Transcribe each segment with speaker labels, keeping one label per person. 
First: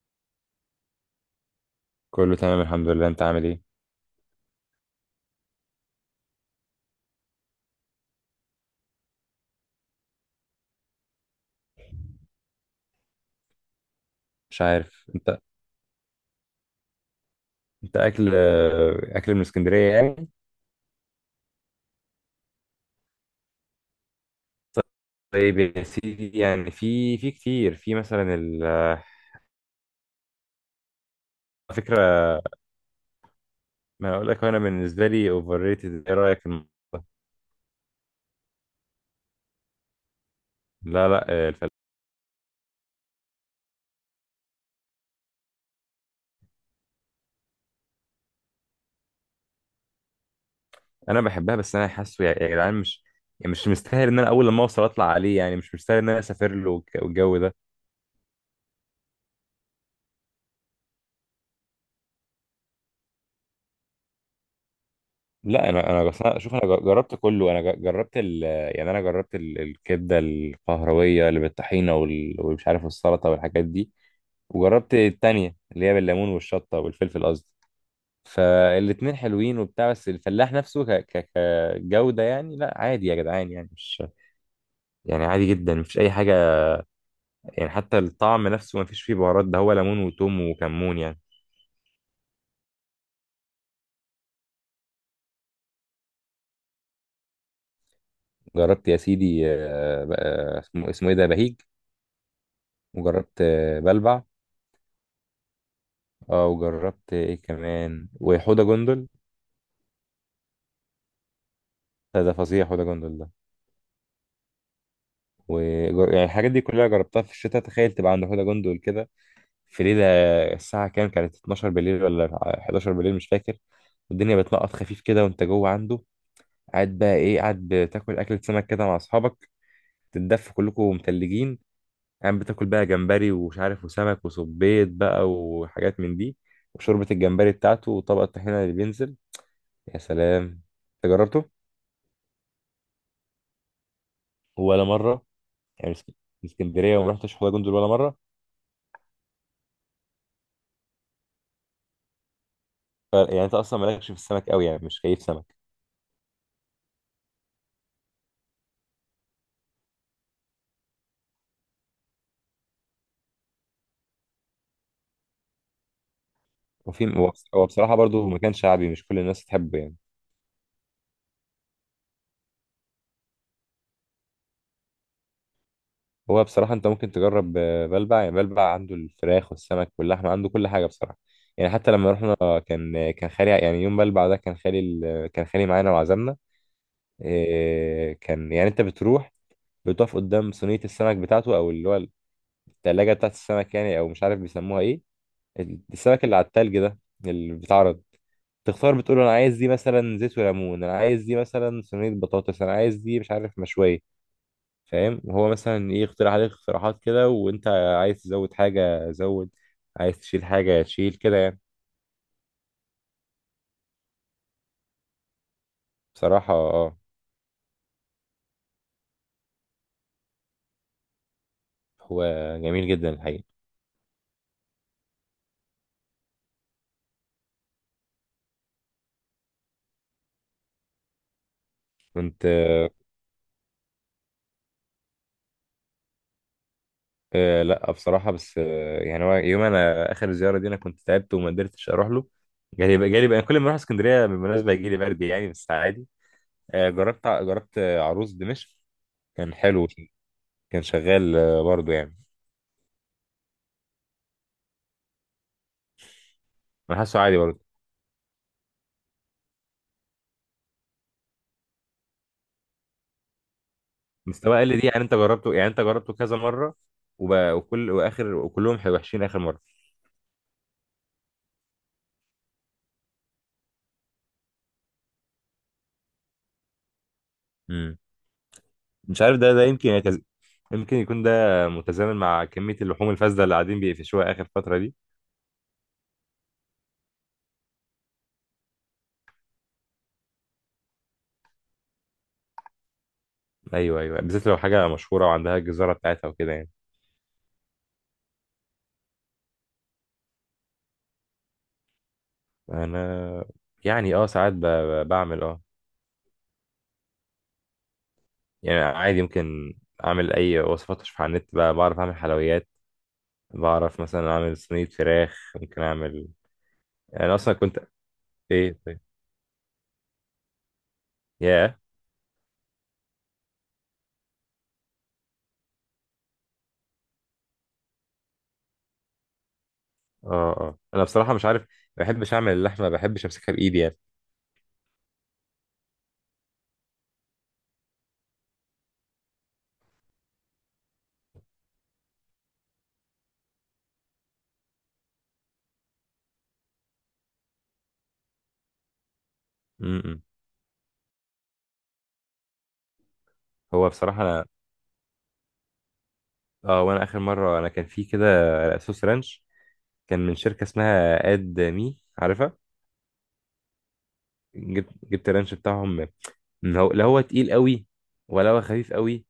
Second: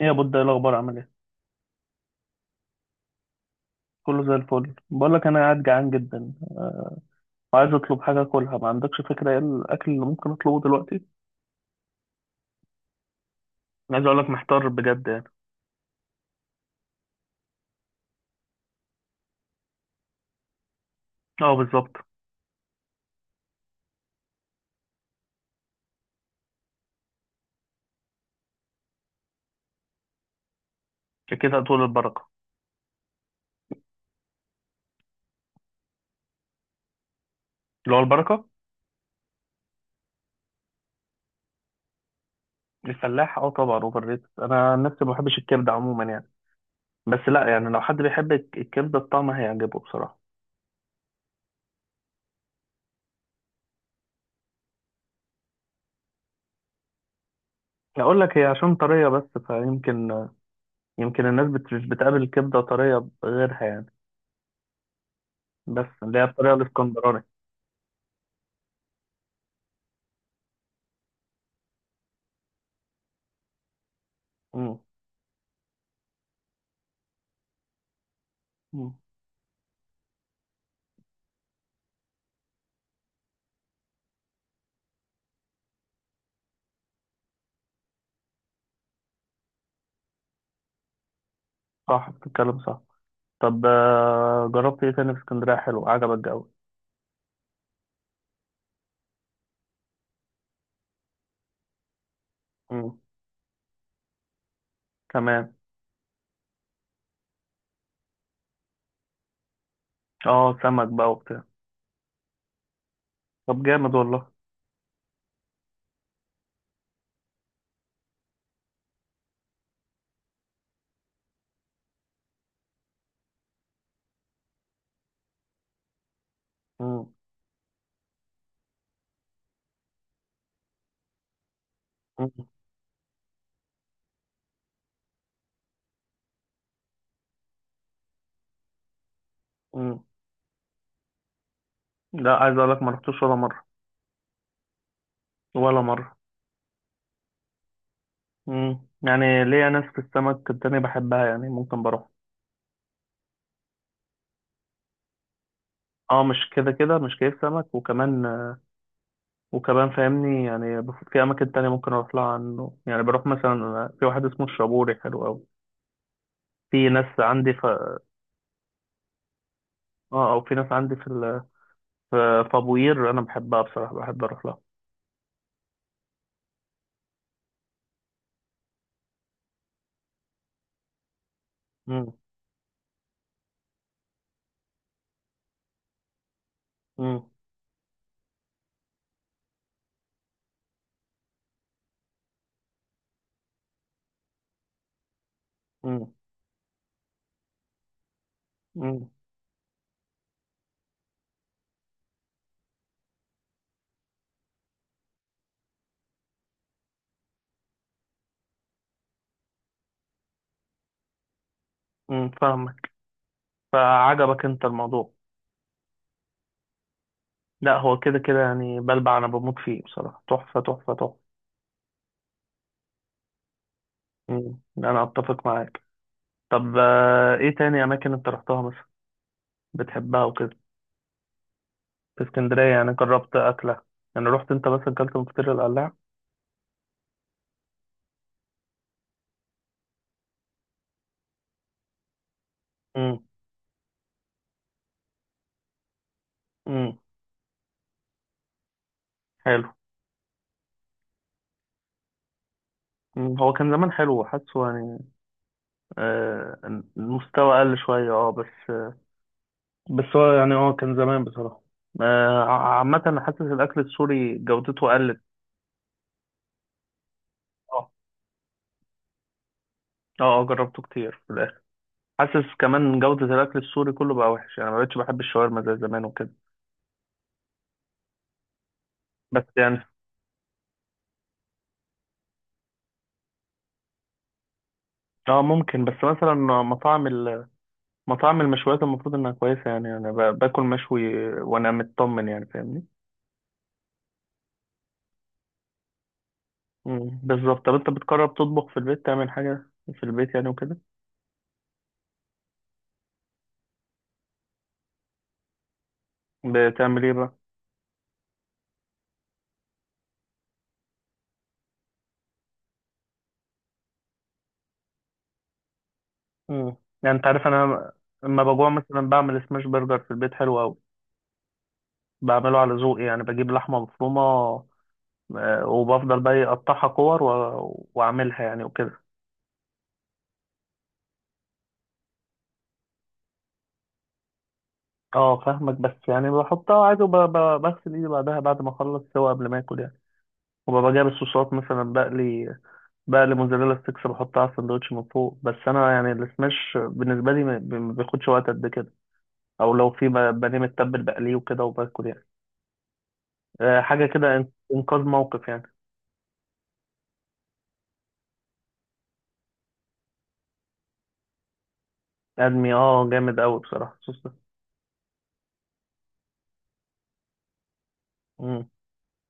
Speaker 1: ايه يا بود؟ ايه الاخبار؟ عامل ايه؟
Speaker 2: كله تمام، الحمد لله. انت عامل ايه؟
Speaker 1: كله زي الفل. بقول لك انا قاعد جعان جدا وعايز اطلب حاجه اكلها. ما عندكش فكره ايه الاكل اللي ممكن اطلبه دلوقتي؟ أنا عايز اقول لك
Speaker 2: مش
Speaker 1: محتار
Speaker 2: عارف
Speaker 1: بجد يعني.
Speaker 2: انت. انت اكل من اسكندريه يعني.
Speaker 1: اه، بالظبط.
Speaker 2: طيب يا سيدي، يعني في كتير، في مثلا
Speaker 1: كده
Speaker 2: على
Speaker 1: طول البركه.
Speaker 2: فكره. ما اقول لك، انا بالنسبه لي اوفر ريتد، ايه رايك في الموضوع ده؟
Speaker 1: اللي هو البركه.
Speaker 2: لا لا،
Speaker 1: الفلاح، اه طبعا اوفر ريتد. انا عن نفسي ما بحبش الكبده عموما يعني. بس لا يعني، لو حد بيحب الكبده الطعم هيعجبه بصراحه.
Speaker 2: انا بحبها، بس انا حاسه يا جدعان، مش يعني مش مستاهل ان انا اول لما اوصل اطلع عليه، يعني مش مستاهل ان انا اسافر له والجو ده.
Speaker 1: اقول لك هي عشان طريه بس فيمكن. يمكن الناس مش بتقابل الكبده طريه غيرها يعني.
Speaker 2: لا
Speaker 1: بس
Speaker 2: انا
Speaker 1: اللي
Speaker 2: بس
Speaker 1: هي
Speaker 2: انا
Speaker 1: الطريقه
Speaker 2: شوف، انا جربت
Speaker 1: الاسكندراني.
Speaker 2: كله، انا جربت ال. يعني انا جربت الكبده القهرويه اللي بالطحينه والمش عارف السلطه والحاجات دي.
Speaker 1: امم.
Speaker 2: وجربت التانية اللي هي بالليمون والشطة والفلفل قصدي.
Speaker 1: أمم.
Speaker 2: فالاتنين حلوين وبتاع، بس الفلاح نفسه كجودة يعني لا عادي يا جدعان، يعني مش يعني عادي جدا، مفيش أي حاجة. يعني حتى الطعم نفسه مفيش فيه بهارات، ده هو ليمون وتوم وكمون يعني.
Speaker 1: صح، بتتكلم صح. طب، جربت ايه تاني في اسكندرية؟ حلو، عجبك الجو؟
Speaker 2: جربت يا سيدي، اسمه ايه ده، بهيج.
Speaker 1: مم.
Speaker 2: وجربت بلبع.
Speaker 1: تمام.
Speaker 2: اه وجربت ايه كمان، وحوضة جندل.
Speaker 1: اه سمك بقى وبتاع.
Speaker 2: ده فظيع حوضة جندل ده.
Speaker 1: طب جامد والله.
Speaker 2: و، يعني الحاجات دي كلها جربتها في الشتاء. تخيل تبقى عند حوضة جندل كده في ليلة، الساعة كام كانت؟ 12 بالليل ولا 11 بالليل، مش فاكر. والدنيا بتنقط خفيف كده وانت جوه عنده، قاعد
Speaker 1: مم.
Speaker 2: بقى ايه، قاعد بتاكل أكلة سمك كده مع أصحابك، تتدفوا كلكم متلجين،
Speaker 1: مم.
Speaker 2: قاعد بتاكل بقى جمبري ومش عارف، وسمك وصبيط بقى وحاجات من دي، وشوربة الجمبري بتاعته وطبق الطحينة اللي بينزل. يا
Speaker 1: مم.
Speaker 2: سلام! انت جربته؟
Speaker 1: لا، عايز اقول لك ما رحتوش ولا مرة.
Speaker 2: ولا مرة،
Speaker 1: ولا
Speaker 2: يعني
Speaker 1: مرة.
Speaker 2: من اسكندرية وما رحتش حوض جندل ولا مرة.
Speaker 1: مم. يعني ليا ناس في السمك التانية بحبها يعني ممكن بروح.
Speaker 2: يعني انت أصلا مالكش في السمك قوي، يعني مش كيف سمك.
Speaker 1: اه، مش كده كده مش كيف سمك. وكمان وكمان فاهمني يعني في اماكن تانية ممكن اروح لها عنه. يعني بروح مثلا في واحد اسمه الشابوري حلو قوي. في
Speaker 2: وفي
Speaker 1: ناس
Speaker 2: هو
Speaker 1: عندي ف...
Speaker 2: هو بصراحة برضه مكان شعبي، مش كل الناس تحبه يعني.
Speaker 1: اه، او في ناس عندي في ابو قير انا بحبها بصراحة. بحب اروح لها.
Speaker 2: هو بصراحة أنت ممكن تجرب، بلبع، يعني بلبع عنده الفراخ والسمك واللحمة، عنده كل حاجة بصراحة. يعني حتى لما
Speaker 1: مم.
Speaker 2: رحنا كان، كان خالي، يعني يوم بلبع ده كان خالي كان خالي معانا وعزمنا.
Speaker 1: مم.
Speaker 2: كان يعني أنت بتروح، بتقف قدام صينية السمك بتاعته، أو اللي هو التلاجة بتاعت السمك يعني، أو مش عارف بيسموها إيه،
Speaker 1: مم.
Speaker 2: السمك اللي على التلج ده اللي بيتعرض. تختار،
Speaker 1: مم.
Speaker 2: بتقول له انا عايز دي مثلا زيت وليمون، انا عايز دي مثلا صينيه بطاطس، انا عايز دي مش عارف مشويه. فاهم؟ وهو مثلا ايه، يقترح عليك اقتراحات كده، وانت عايز تزود حاجة زود، عايز تشيل حاجة تشيل كده يعني.
Speaker 1: مم. فاهمك. فعجبك انت الموضوع؟
Speaker 2: بصراحة اه.
Speaker 1: لا، هو كده كده يعني بلبع انا بموت فيه بصراحة. تحفة، تحفة، تحفة.
Speaker 2: هو جميل جدا الحقيقة.
Speaker 1: مم. انا اتفق معاك. طب، ايه تاني اماكن انت رحتها مثلا بتحبها وكده؟ في
Speaker 2: كنت،
Speaker 1: اسكندرية يعني جربت اكلة؟ يعني رحت انت مثلا اكلت من فطير القلاع؟
Speaker 2: آه لا بصراحة، بس آه يعني هو يوم انا اخر زيارة دي انا كنت تعبت وما قدرتش اروح له. جالي
Speaker 1: مم.
Speaker 2: جالي بقى كل ما اروح اسكندرية بالمناسبة يجي لي برد، يعني بس عادي. آه
Speaker 1: مم.
Speaker 2: جربت جربت عروس دمشق، كان
Speaker 1: حلو.
Speaker 2: حلو. كان شغال آه برضه يعني.
Speaker 1: مم. هو كان زمان حلو حاسه يعني. آه،
Speaker 2: انا حاسه عادي
Speaker 1: المستوى
Speaker 2: برضه.
Speaker 1: قل شوية بس. بس هو يعني كان زمان بصراحة. عامة أنا حاسس الأكل السوري
Speaker 2: مستوى اقل دي،
Speaker 1: جودته
Speaker 2: يعني انت
Speaker 1: قلت.
Speaker 2: جربته، يعني انت جربته كذا مره وب...
Speaker 1: اه.
Speaker 2: وكل واخر وكلهم وحشين اخر مره.
Speaker 1: اه، اه، جربته كتير في الاخر. حاسس كمان جودة الاكل السوري كله بقى وحش يعني. ما بقتش بحب الشاورما زي زمان وكده.
Speaker 2: امم مش عارف،
Speaker 1: بس
Speaker 2: ده
Speaker 1: يعني
Speaker 2: يمكن يمكن يكون ده متزامن مع كميه اللحوم الفاسده اللي قاعدين بيقفشوها اخر فتره دي.
Speaker 1: اه ممكن، بس مثلا مطاعم ال- مطاعم المشويات المفروض انها كويسة. يعني انا باكل مشوي وانا مطمن يعني، فاهمني؟
Speaker 2: ايوه ايوه، بالذات لو حاجه مشهوره وعندها الجزاره بتاعتها وكده يعني.
Speaker 1: مم، بالظبط. طب انت بتقرب تطبخ في البيت، تعمل حاجة في البيت يعني وكده؟
Speaker 2: انا يعني اه ساعات بعمل اه،
Speaker 1: بتعمل ايه بقى؟
Speaker 2: يعني عادي، يمكن اعمل اي وصفات اشوفها على النت بقى، بعرف اعمل حلويات، بعرف مثلا اعمل صينيه فراخ، ممكن اعمل.
Speaker 1: مم. يعني انت
Speaker 2: انا
Speaker 1: عارف
Speaker 2: اصلا كنت،
Speaker 1: انا لما بجوع
Speaker 2: ايه طيب،
Speaker 1: مثلا بعمل سماش برجر في البيت حلو قوي.
Speaker 2: ياه.
Speaker 1: بعمله على ذوقي يعني. بجيب لحمة مفرومة وبفضل بقى اقطعها كور واعملها يعني وكده.
Speaker 2: اه انا بصراحه مش عارف، ما بحبش اعمل اللحمه، ما بحبش امسكها بايدي يعني.
Speaker 1: اه فاهمك، بس يعني بحطها عادي وبغسل ايدي بعدها بعد ما اخلص سوا قبل ما اكل يعني. وببقى جايب الصوصات مثلا. بقلي، بقلي موزاريلا ستيكس بحطها على السندوتش من فوق. بس انا يعني السماش بالنسبه لي ما بياخدش وقت قد كده. او لو في
Speaker 2: امم
Speaker 1: بانيه متبل بقليه وكده وباكل يعني.
Speaker 2: هو
Speaker 1: حاجه
Speaker 2: بصراحه
Speaker 1: كده
Speaker 2: انا،
Speaker 1: انقاذ موقف يعني.
Speaker 2: اه وانا اخر مره انا كان في كده صوص رانش، كان من شركه اسمها اد مي، عارفها.
Speaker 1: ادمي، اه، جامد قوي بصراحه الصوص ده.
Speaker 2: جبت الرانش بتاعهم، من، هو لا هو تقيل قوي ولا هو
Speaker 1: مم،
Speaker 2: خفيف قوي،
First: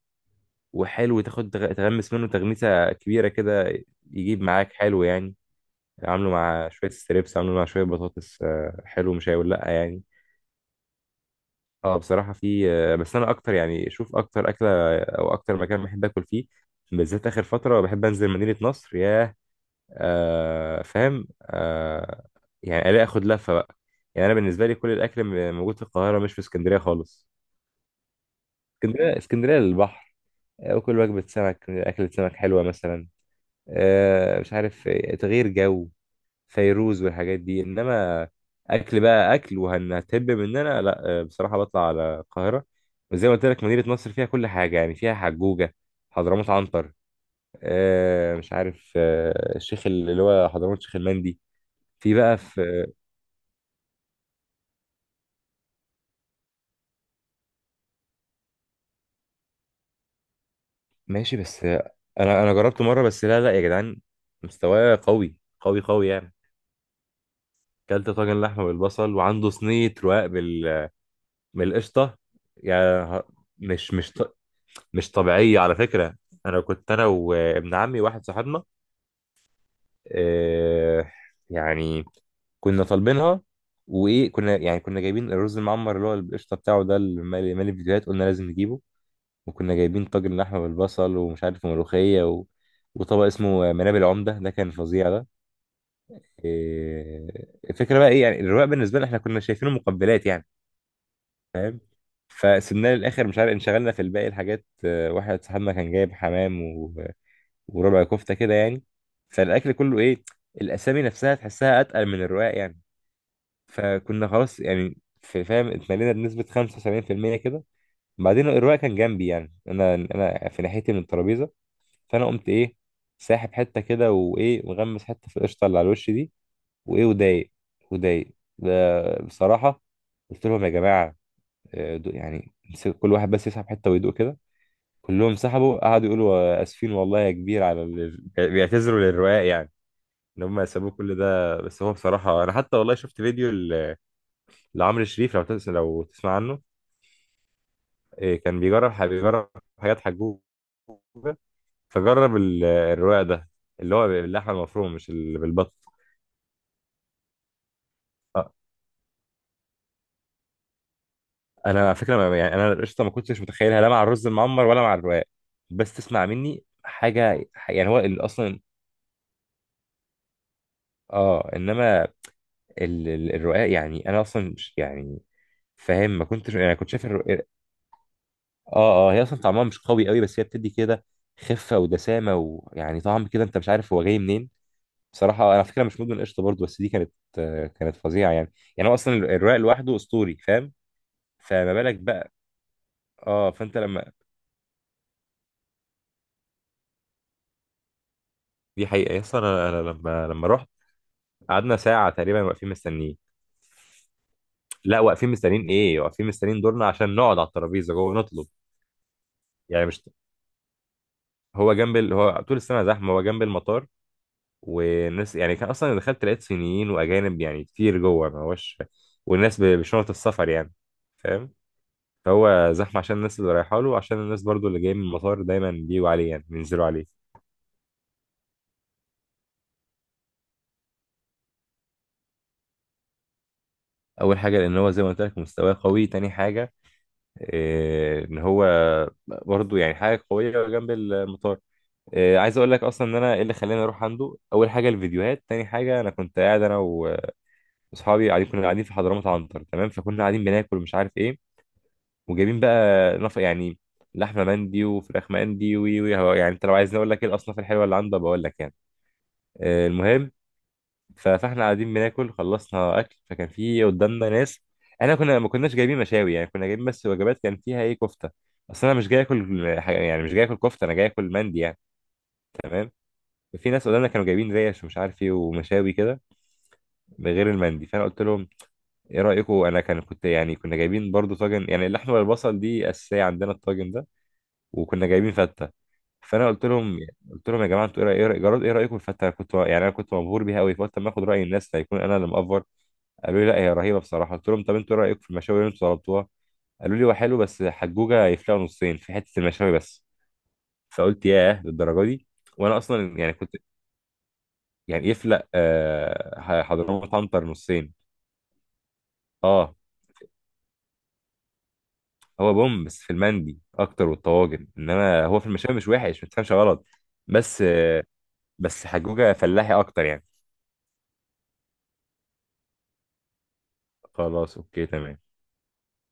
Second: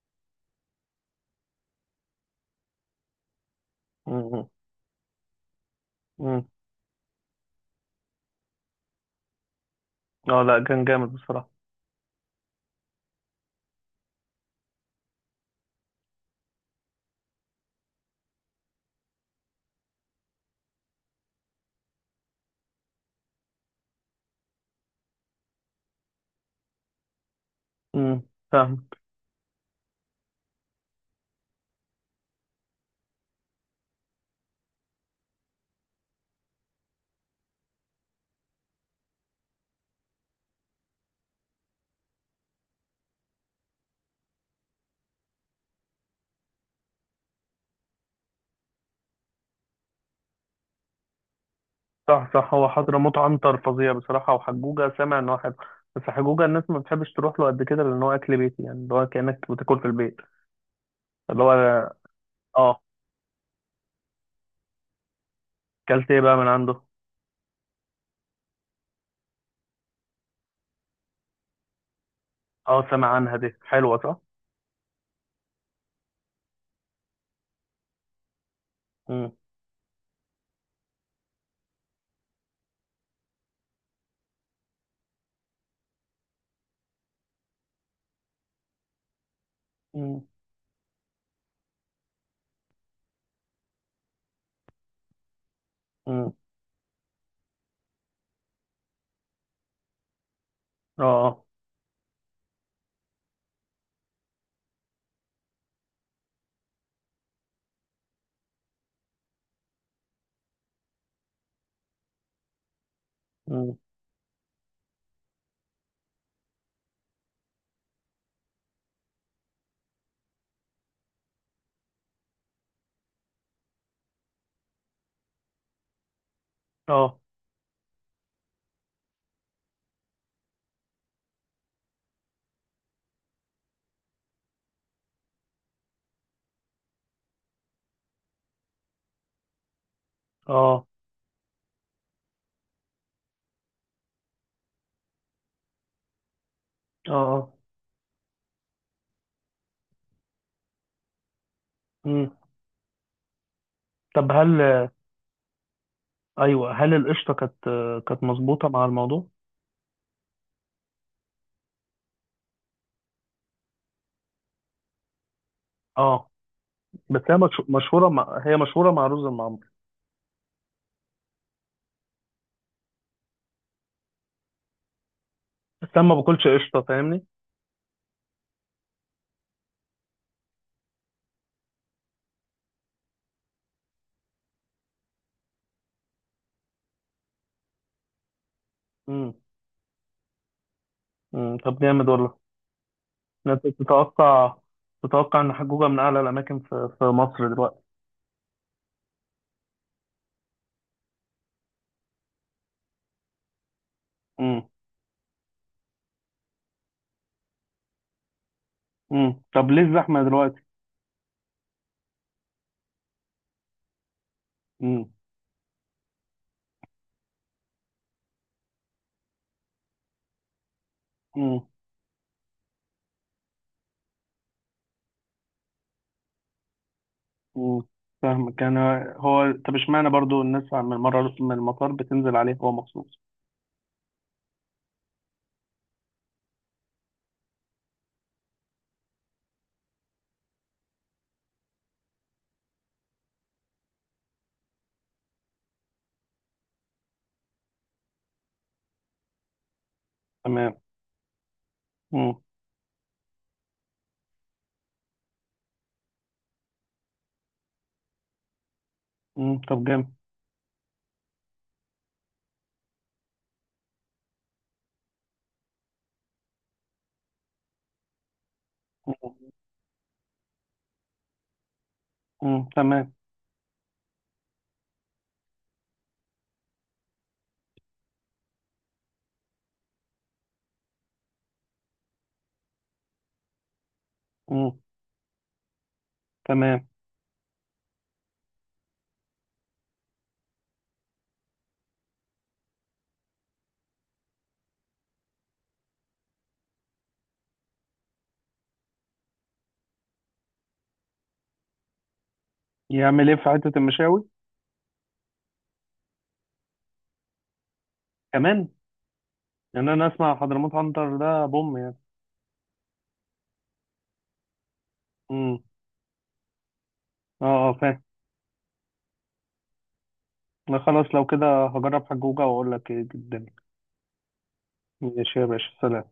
Speaker 2: وحلو، تاخد تغمس منه تغميسه كبيره كده،
Speaker 1: مم،
Speaker 2: يجيب
Speaker 1: مم،
Speaker 2: معاك حلو يعني. عامله
Speaker 1: مم.
Speaker 2: مع شويه ستريبس، عامله مع شويه بطاطس، حلو مش هيقول لا يعني.
Speaker 1: اه لا، كان جامد بصراحه.
Speaker 2: اه بصراحة في بس أنا أكتر، يعني شوف أكتر أكلة أو أكتر مكان بحب آكل فيه بالذات آخر فترة، بحب أنزل مدينة نصر. ياه. آه فاهم آه. يعني ألاقي آخد لفة بقى. يعني أنا بالنسبة لي كل الأكل موجود في القاهرة، مش في اسكندرية خالص.
Speaker 1: امم. فاهم.
Speaker 2: اسكندرية، اسكندرية للبحر، وكل وجبة سمك، أكلة سمك حلوة مثلا، آه مش عارف، تغيير جو، فيروز والحاجات دي. انما اكل بقى، اكل وهنهتب مننا لا، بصراحه بطلع على القاهره. وزي ما قلت لك مدينه نصر فيها كل حاجه، يعني فيها حجوجه، حضرموت عنتر، آه مش عارف، آه الشيخ اللي هو حضرموت شيخ المندي. في
Speaker 1: صح،
Speaker 2: بقى
Speaker 1: صح، هو
Speaker 2: في.
Speaker 1: حضرموت عنتر فظيع بصراحة. وحجوجة سامع إن هو حلو، بس حجوجة الناس ما بتحبش تروح له قد كده لأن هو أكل بيتي يعني اللي هو كأنك بتاكل في البيت.
Speaker 2: ماشي،
Speaker 1: اللي
Speaker 2: بس
Speaker 1: هو
Speaker 2: انا
Speaker 1: آه.
Speaker 2: جربته مره، بس لا لا يا جدعان، مستواه قوي قوي قوي
Speaker 1: أكلت إيه
Speaker 2: يعني.
Speaker 1: بقى من عنده؟
Speaker 2: كلت طاجن لحمه بالبصل، وعنده صينيه رقاق بال، بالقشطه
Speaker 1: آه سامع
Speaker 2: يعني.
Speaker 1: عنها، دي
Speaker 2: مش
Speaker 1: حلوة
Speaker 2: مش
Speaker 1: صح؟
Speaker 2: مش طبيعية على فكرة. أنا كنت أنا وابن عمي واحد صاحبنا،
Speaker 1: مم.
Speaker 2: آه، يعني كنا طالبينها، وإيه كنا يعني كنا جايبين الرز المعمر، اللي هو القشطة بتاعه ده اللي مالي فيديوهات، قلنا لازم نجيبه. وكنا جايبين
Speaker 1: مم.
Speaker 2: طاجن لحمة بالبصل، ومش عارف ملوخية و، وطبق اسمه منابل العمدة، ده كان فظيع ده.
Speaker 1: مم.
Speaker 2: آه، الفكرة بقى إيه، يعني الرواق بالنسبة لنا إحنا كنا شايفينه مقبلات يعني،
Speaker 1: آه، آه.
Speaker 2: فاهم. فسبناه للآخر، مش عارف انشغلنا في الباقي الحاجات، واحد صاحبنا كان جايب حمام وربع كفته كده يعني. فالاكل كله ايه، الاسامي نفسها تحسها اتقل من الرقاق يعني.
Speaker 1: مم.
Speaker 2: فكنا خلاص يعني في فاهم اتملينا بنسبه 75% كده. بعدين الرقاق كان جنبي، يعني انا في ناحيتي من الترابيزه، فانا قمت ايه ساحب حته كده، وايه مغمس حته في القشطه اللي على الوش دي، وايه
Speaker 1: آه،
Speaker 2: ودايق ده بصراحه. قلت لهم يا جماعه، يعني امسكوا كل واحد بس يسحب حته ويدوق كده. كلهم سحبوا قعدوا يقولوا اسفين والله يا كبير على اللي، بيعتذروا للرقاق يعني، ان هم
Speaker 1: آه،
Speaker 2: يسابوه كل ده. بس هو بصراحه انا حتى والله شفت فيديو لعمرو شريف، لو لو تسمع عنه.
Speaker 1: آه، آه.
Speaker 2: كان بيجرب بيجرب حاجات حجوجه،
Speaker 1: مم.
Speaker 2: فجرب الرواق ده اللي هو
Speaker 1: طب
Speaker 2: باللحمه
Speaker 1: هل
Speaker 2: المفرومه، مش اللي بالبط.
Speaker 1: أيوه هل القشطة كانت
Speaker 2: آه،
Speaker 1: مظبوطة مع الموضوع؟
Speaker 2: انا على فكره يعني انا القشطه ما كنتش متخيلها لا مع الرز المعمر ولا مع الرواق. بس تسمع
Speaker 1: آه.
Speaker 2: مني
Speaker 1: بس هي
Speaker 2: حاجه، يعني هو اصلا،
Speaker 1: مشهورة مع رز المعمر.
Speaker 2: اه انما الرقاق يعني انا اصلا يعني
Speaker 1: بس أنا
Speaker 2: فاهم
Speaker 1: ما
Speaker 2: ما
Speaker 1: باكلش
Speaker 2: كنتش يعني
Speaker 1: قشطة،
Speaker 2: كنت شايف.
Speaker 1: فاهمني؟
Speaker 2: اه اه هي اصلا طعمها مش قوي قوي، بس هي بتدي كده خفه ودسامه، ويعني طعم كده انت مش عارف هو جاي منين. بصراحه انا على فكره مش مدمن قشطه برضه، بس دي كانت كانت فظيعه يعني. يعني هو اصلا
Speaker 1: مم.
Speaker 2: الرق لوحده اسطوري فاهم.
Speaker 1: مم.
Speaker 2: فما
Speaker 1: طب
Speaker 2: بالك
Speaker 1: جامد
Speaker 2: بقى.
Speaker 1: والله.
Speaker 2: اه
Speaker 1: انت
Speaker 2: فانت لما
Speaker 1: تتوقع ان حجوجة من اعلى الاماكن في مصر دلوقتي.
Speaker 2: دي حقيقه اصلا انا، أنا لما رحت قعدنا ساعه تقريبا واقفين مستنيين،
Speaker 1: امم.
Speaker 2: لا واقفين مستنيين ايه، واقفين مستنيين دورنا عشان نقعد على الترابيزه جوه نطلب.
Speaker 1: امم، طب ليه
Speaker 2: يعني مش
Speaker 1: الزحمة دلوقتي؟
Speaker 2: هو جنب هو طول السنه زحمه، هو جنب المطار.
Speaker 1: امم.
Speaker 2: والناس، يعني كان اصلا دخلت لقيت صينيين واجانب يعني كتير جوه، ما هوش. والناس بشنط السفر يعني، فاهم.
Speaker 1: امم.
Speaker 2: فهو زحمه عشان الناس اللي رايحه له، وعشان الناس برضو اللي جايه من المطار دايما بيجوا عليه يعني بينزلوا عليه.
Speaker 1: امم، فاهمك كان. هو طب اشمعنى برضو الناس من المطار بتنزل عليه هو مخصوص؟
Speaker 2: اول حاجه لان هو زي ما قلت لك مستواه قوي. تاني حاجه إيه، ان هو برضو يعني حاجه قويه جنب المطار. إيه، عايز اقول لك اصلا ان انا ايه اللي خلاني اروح عنده، اول حاجه الفيديوهات، تاني حاجه انا كنت قاعد انا واصحابي قاعدين كنا قاعدين في حضرموت عنتر تمام، فكنا قاعدين
Speaker 1: تمام.
Speaker 2: بناكل ومش عارف ايه،
Speaker 1: امم.
Speaker 2: وجايبين بقى يعني لحمه مندي وفراخ مندي، وي وي يعني انت لو عايزني اقول لك ايه الاصناف الحلوه اللي عنده بقول لك يعني.
Speaker 1: امم، طب جامد.
Speaker 2: المهم، فاحنا قاعدين بناكل، خلصنا اكل، فكان في قدامنا ناس. احنا كنا ما كناش جايبين مشاوي، يعني كنا جايبين بس وجبات كان فيها ايه كفته، اصل انا مش جاي اكل حاجة، يعني مش جاي اكل كفته، انا جاي اكل مندي يعني.
Speaker 1: امم،
Speaker 2: تمام.
Speaker 1: تمام.
Speaker 2: في ناس قدامنا كانوا جايبين ريش ومش عارف ايه ومشاوي كده غير المندي. فانا قلت لهم ايه رايكم، انا كان كنت يعني كنا جايبين برضو طاجن، يعني اللحمه والبصل دي اساسيه عندنا الطاجن ده،
Speaker 1: امم،
Speaker 2: وكنا جايبين فته. فانا قلت
Speaker 1: تمام.
Speaker 2: لهم، قلت لهم يا جماعه انتوا ايه إيه جراد ايه رايكم في الفته، انا كنت يعني انا كنت مبهور بيها قوي، فقلت اما اخد راي الناس هيكون انا اللي مقفر. قالوا لي لا هي رهيبه بصراحه. قلت لهم طب انتوا ايه رايكم في المشاوي اللي انتوا طلبتوها؟ قالوا لي هو حلو، بس حجوجه يفلقوا نصين في حته المشاوي بس. فقلت ياه للدرجه دي. وانا اصلا
Speaker 1: يعمل
Speaker 2: يعني
Speaker 1: ايه في
Speaker 2: كنت.
Speaker 1: حتة المشاوي؟
Speaker 2: يعني يفلق، حضرموت عنتر نصين.
Speaker 1: كمان؟
Speaker 2: اه.
Speaker 1: يعني انا اسمع حضرموت عنتر ده بوم يعني.
Speaker 2: هو بوم بس في المندي اكتر والطواجن، انما هو في
Speaker 1: امم.
Speaker 2: المشاوي مش وحش، ما تفهمش غلط.
Speaker 1: اه،
Speaker 2: بس
Speaker 1: اه، فاهم.
Speaker 2: بس حجوجه فلاحي اكتر يعني.
Speaker 1: لا خلاص، لو كده هجرب حجوجة واقول لك ايه الدنيا.
Speaker 2: خلاص اوكي تمام.
Speaker 1: ماشي يا باشا، سلام.